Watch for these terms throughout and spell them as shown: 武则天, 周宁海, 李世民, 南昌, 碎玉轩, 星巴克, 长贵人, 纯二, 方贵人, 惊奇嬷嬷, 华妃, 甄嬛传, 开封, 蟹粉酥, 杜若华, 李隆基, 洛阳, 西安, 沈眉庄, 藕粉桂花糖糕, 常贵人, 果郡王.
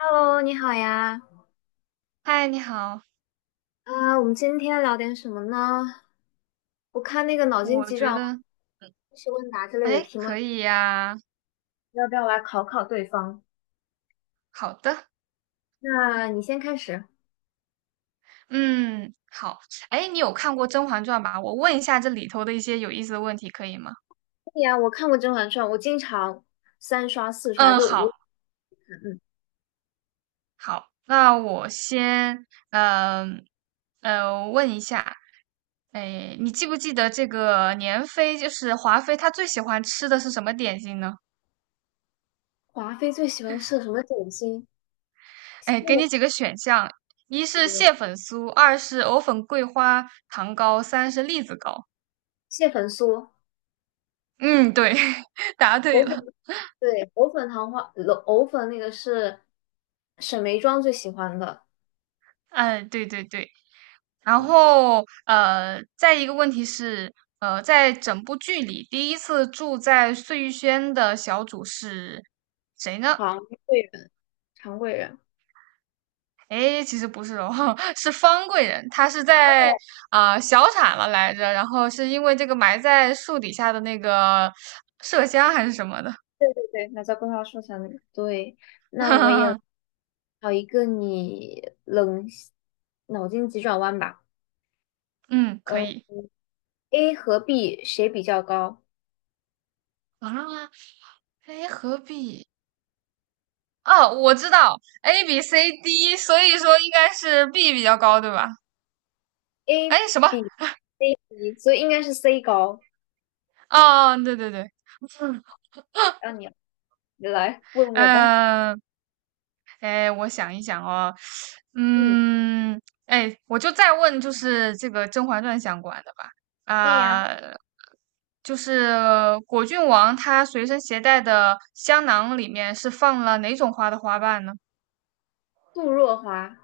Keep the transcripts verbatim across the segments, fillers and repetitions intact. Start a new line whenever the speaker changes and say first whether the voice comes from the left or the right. left: Hello，你好呀。
right: 嗨，你好，
left: 啊、我们今天聊点什么呢？我看那个脑筋
right: 我
left: 急转
right: 觉
left: 弯、
right: 得，
left: 知识问答之类的
right: 哎，
left: 题目，
right: 可以呀，
left: 要不要来考考对方？
right: 好的，
left: 那你先开始。
right: 嗯，好，哎，你有看过《甄嬛传》吧？我问一下这里头的一些有意思的问题，可以吗？
left: 对呀，我看过《甄嬛传》，我经常三刷四刷，
right: 嗯，
left: 就无
right: 好，
left: 嗯，
right: 好，那我先，嗯、呃，问一下，哎，你记不记得这个年妃，就是华妃，她最喜欢吃的是什么点心呢？
left: 华妃最喜欢吃的什么点心？
right: 哎，给你
left: 那
right: 几个选项，一是蟹粉酥，二是藕粉桂花糖糕，三是栗子糕。
left: 蟹粉酥、
right: 嗯，对，答对
left: 藕粉，
right: 了。
left: 对，藕粉糖花，藕粉那个是沈眉庄最喜欢的。
right: 哎，对对对，然后呃，再一个问题是，呃，在整部剧里，第一次住在碎玉轩的小主是谁呢？
left: 长贵人，常贵人。
right: 哎，其实不是哦，是方贵人，她是在啊、小产了来着，然后是因为这个埋在树底下的那个麝香还是什么的，
left: 对，那吒、规划树上，那个。对，那我也 找一个你冷脑筋急转弯吧。
right: 嗯，可
left: 嗯
right: 以
left: ，A 和 B 谁比较高
right: 上啊，哎，何必？哦，我知道 A B C D,所以说应该是 B 比较高，对吧？
left: ？A
right: 哎，什么？
left: 比 B，所以应该是 C 高。
right: 哦，对对对，
left: 让你你来问我吧。
right: 嗯，呃哎，我想一想哦，
left: 嗯，
right: 嗯，哎，我就再问，就是这个《甄嬛传》相关的吧，
left: 对呀，
right: 啊、就是果郡王他随身携带的香囊里面是放了哪种花的花瓣呢？
left: 杜若华，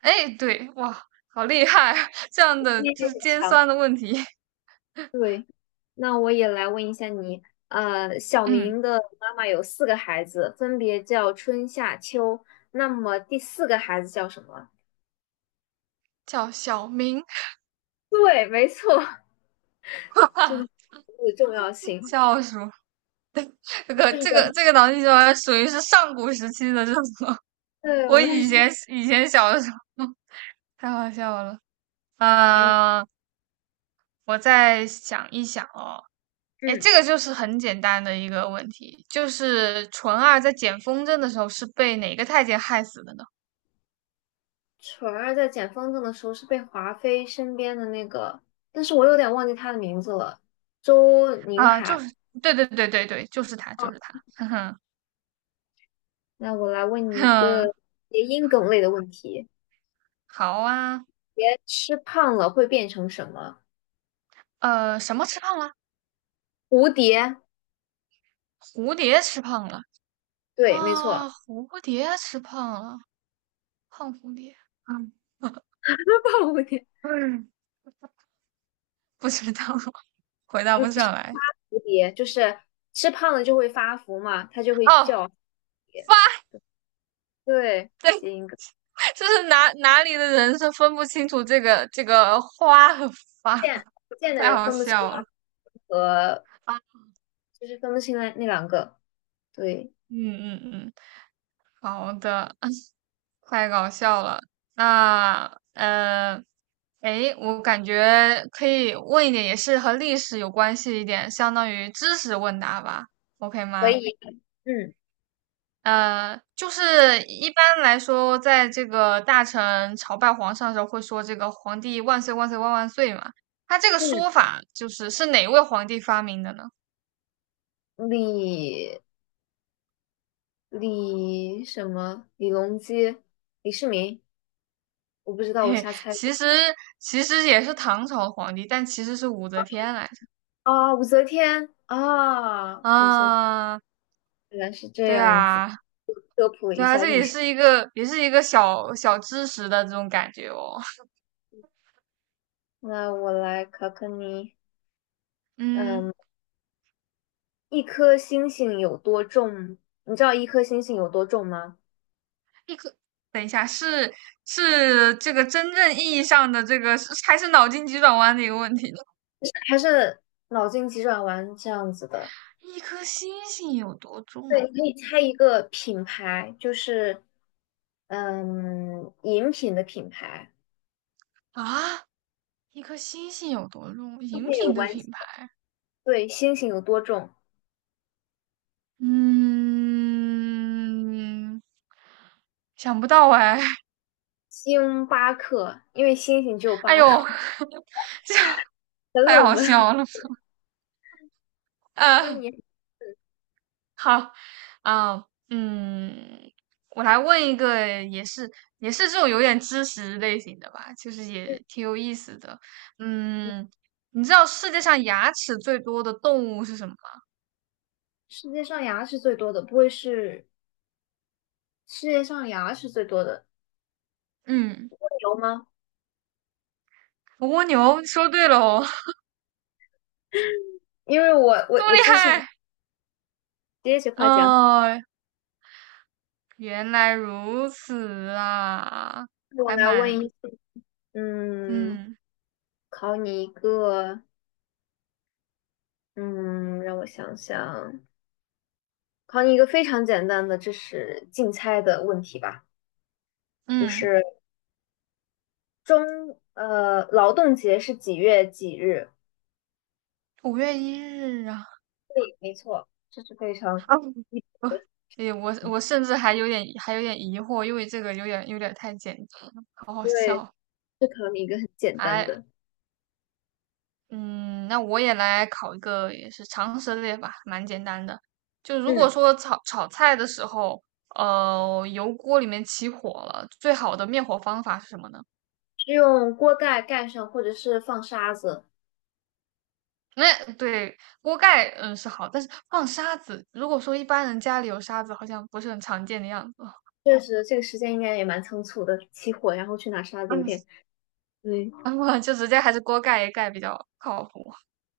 right: 哎，对，哇，好厉害啊 这样的
left: 你
right: 就
left: 也
right: 是
left: 很
right: 尖
left: 强。
right: 酸的问题，
left: 对，那我也来问一下你。呃，小
right: 嗯，
left: 明的妈妈有四个孩子，分别叫春夏秋。那么第四个孩子叫什么？
right: 叫小明，
left: 对，没错。就是的重要性，
right: 叫什么？这个
left: 就是
right: 这
left: 叫
right: 个这个脑筋急转弯属于是上古时期的这种。
left: 对
right: 我
left: 我也
right: 以
left: 是
right: 前 以前小的时候 太好笑了。
left: 给你，
right: 呃，我再想一想哦。哎，
left: 嗯，
right: 这个就是很简单的一个问题，就是纯二在捡风筝的时候是被哪个太监害死的呢？
left: 纯儿在捡风筝的时候是被华妃身边的那个，但是我有点忘记他的名字了，周宁
right: 啊、就
left: 海。
right: 是对对对对对，就是他，就是他。哼哼
left: 那我来问你一个
right: 哼，
left: 谐音梗类的问题：
right: 好啊。
left: 别吃胖了会变成什么？
right: 呃，什么吃胖了？
left: 蝴蝶，
right: 蝴蝶吃胖了
left: 对，没
right: 啊！
left: 错，
right: 蝴蝶吃胖了，胖蝴蝶。嗯
left: 胖蝴蝶，
right: 嗯，不知道，回答
left: 嗯，
right: 不
left: 是
right: 上
left: 发
right: 来。
left: 蝴蝶，就是吃胖了就会发福嘛，它就会
right: 哦，
left: 叫蝴蝶。
right: 发。
left: 对，谐音梗，
right: 这是哪哪里的人是分不清楚这个这个花和
left: 不
right: 发，
left: 见不 见的
right: 太
left: 人
right: 好
left: 分不清
right: 笑了
left: 啊
right: 啊
left: 就是分不清那那两个，对，
right: 嗯嗯嗯，好的，太搞笑了。那呃，诶，我感觉可以问一点，也是和历史有关系一点，相当于知识问答吧，OK
left: 所
right: 吗？
left: 以，嗯
right: 呃，就是一般来说，在这个大臣朝拜皇上的时候，会说这个"皇帝万岁万岁万万岁"嘛。他这个
left: 嗯，
right: 说法就是是哪位皇帝发明的呢？
left: 李李什么李隆基、李世民，我不知道，
right: 嘿
left: 我
right: 嘿，
left: 瞎猜的
right: 其实其实也是唐朝的皇帝，但其实是武则天来着。
left: 啊，武则天啊，武则天
right: 啊，
left: 原来是这
right: 对
left: 样子。
right: 啊，对啊，这也是一个也是一个小小知识的这种感觉哦。
left: 那我来考考你，
right: 嗯，
left: 嗯，一颗星星有多重？你知道一颗星星有多重吗？
right: 一个等一下，是是这个真正意义上的这个，是还是脑筋急转弯的一个问题？呢？
left: 还是脑筋急转弯这样子的？
right: 一颗星星有多
left: 对，
right: 重
left: 你可以猜一个品牌，就是嗯，饮品的品牌，
right: 啊？一颗星星有多重？
left: 并
right: 饮
left: 且有
right: 品的
left: 关系。
right: 品牌，
left: 对，星星有多重？
right: 嗯，想不到哎，
left: 星巴克，因为星星只有
right: 哎
left: 八颗，
right: 呦，
left: 很
right: 太
left: 冷
right: 好
left: 门。
right: 笑了。
left: 那
right: 呃，
left: 你
right: 好，啊、嗯，我来问一个，也是也是这种有点知识类型的吧，就是也挺有意思的。嗯，你知道世界上牙齿最多的动物是什么吗？
left: 世界上牙是最多的，不会是世界上牙是最多的？
right: 嗯，
left: 有吗？
right: 蜗牛，说对了哦。
left: 因为我我
right: 这么
left: 我
right: 厉
left: 之前
right: 害？
left: 接着夸奖，
right: 哦，原来如此啊，
left: 我
right: 还
left: 来问
right: 蛮，
left: 一，嗯，
right: 嗯
left: 考你一个，嗯，让我想想，考你一个非常简单的，这是竞猜的问题吧？就
right: 嗯，
left: 是中呃劳动节是几月几日？
right: 五月一日啊，
left: 对，没错，这是非常
right: 啊我诶 我我甚至还有点还有点疑惑，因为这个有点有点太简单了，好好
left: 对，
right: 笑。
left: 这考你一个很简单
right: 哎，
left: 的，
right: 嗯，那我也来考一个也是常识类吧，蛮简单的。就如果
left: 嗯，
right: 说炒炒菜的时候，呃，油锅里面起火了，最好的灭火方法是什么呢？
left: 是用锅盖盖上或者是放沙子。
right: 那对锅盖，嗯，是好，但是放沙子，如果说一般人家里有沙子，好像不是很常见的样子。
left: 确实，这个时间应该也蛮仓促的，起火然后去拿沙子，有
right: 嗯，
left: 点对，
right: 然后就直接还是锅盖一盖比较靠谱。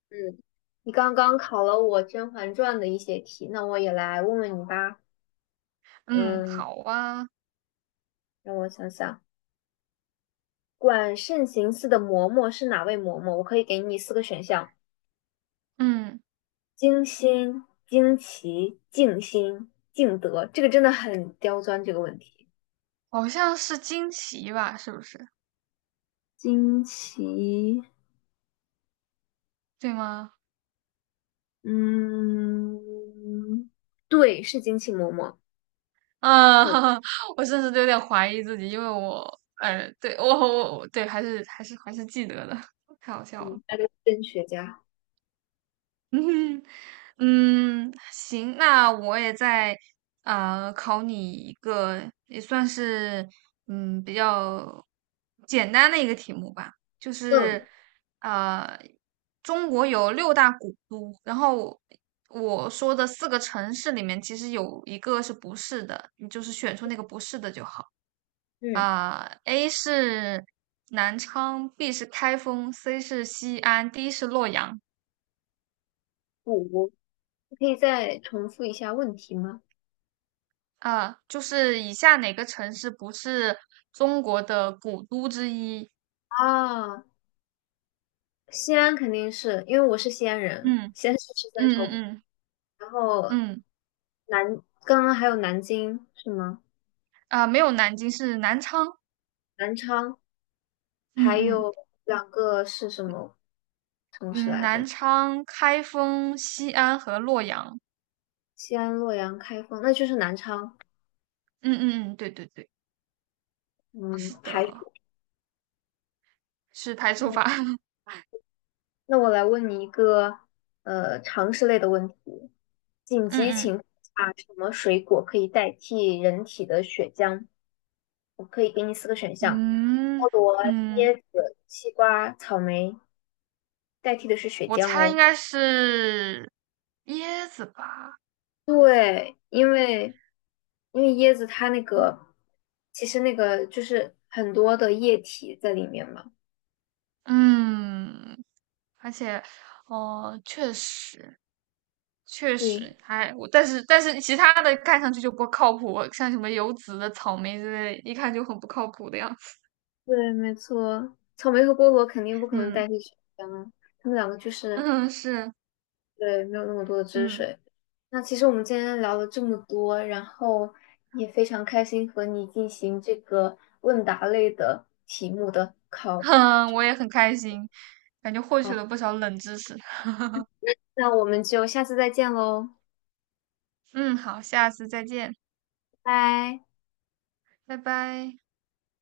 left: 嗯。你刚刚考了我《甄嬛传》的一些题，那我也来问问你吧。
right: 嗯，
left: 嗯，
right: 好啊，
left: 让我想想。管慎行寺的嬷嬷是哪位嬷嬷？我可以给你四个选项：
right: 嗯，
left: 精心、惊奇、静心、敬德。这个真的很刁钻，这个问题。
right: 好像是惊奇吧，是不是？
left: 惊奇，
right: 对吗？
left: 嗯，对，是惊奇嬷嬷，
right: 啊，
left: 很
right: 我甚至都有点怀疑自己，因为我，呃，对我我我对，还是还是还是记得的，太好笑了。
left: 嗯，那是真学家。
right: 嗯哼，嗯，行，那我也再啊，考你一个，也算是嗯比较简单的一个题目吧，就
left: 嗯
right: 是呃中国有六大古都，然后我说的四个城市里面其实有一个是不是的，你就是选出那个不是的就好。
left: 嗯，
right: 啊、a 是南昌，B 是开封，C 是西安，D 是洛阳。
left: 五，你可以再重复一下问题吗？
right: 啊，就是以下哪个城市不是中国的古都之一？
left: 啊，西安肯定是因为我是西安人，
right: 嗯
left: 西安是十三
right: 嗯
left: 朝古，
right: 嗯
left: 然后
right: 嗯嗯，
left: 南，刚刚还有南京是吗？
right: 啊，没有南京，是南昌。
left: 南昌，
right: 嗯
left: 还
right: 嗯
left: 有两个是什么城市
right: 嗯，
left: 来
right: 南
left: 着？
right: 昌、开封、西安和洛阳。
left: 西安、洛阳、开封，那就是南昌。
right: 嗯嗯嗯，对对对，
left: 嗯，
right: 是
left: 排
right: 的，
left: 除。
right: 是排除
left: 嗯
right: 法。
left: 那我来问你一个呃常识类的问题：紧急情
right: 嗯
left: 况下，什么水果可以代替人体的血浆？我可以给你四个选项：
right: 嗯
left: 菠萝、
right: 嗯嗯，
left: 椰子、西瓜、草莓。代替的是血
right: 我
left: 浆
right: 猜应
left: 哦。
right: 该是椰子吧。
left: 对，因为因为椰子它那
right: 嗯，
left: 个其实那个就是很多的液体在里面嘛。
right: 嗯而且，哦、确实，确
left: 对，
right: 实还我，但是但是其他的看上去就不靠谱，像什么有籽的、草莓之类，一看就很不靠谱的样子。
left: 对，没错，草莓和菠萝肯定不可能
right: 嗯
left: 代替水果啊，它们两个就是
right: 嗯，是
left: 对没有那么多的汁
right: 嗯
left: 水。那其实我们今天聊了这么多，然后也非常开心和你进行这个问答类的题目的
right: 哼，
left: 考。
right: 我也很开心，感觉获取
left: 好，
right: 了不少冷知识。
left: 那我们就下次再见喽，
right: 嗯，好，下次再见，
left: 拜拜。
right: 拜拜。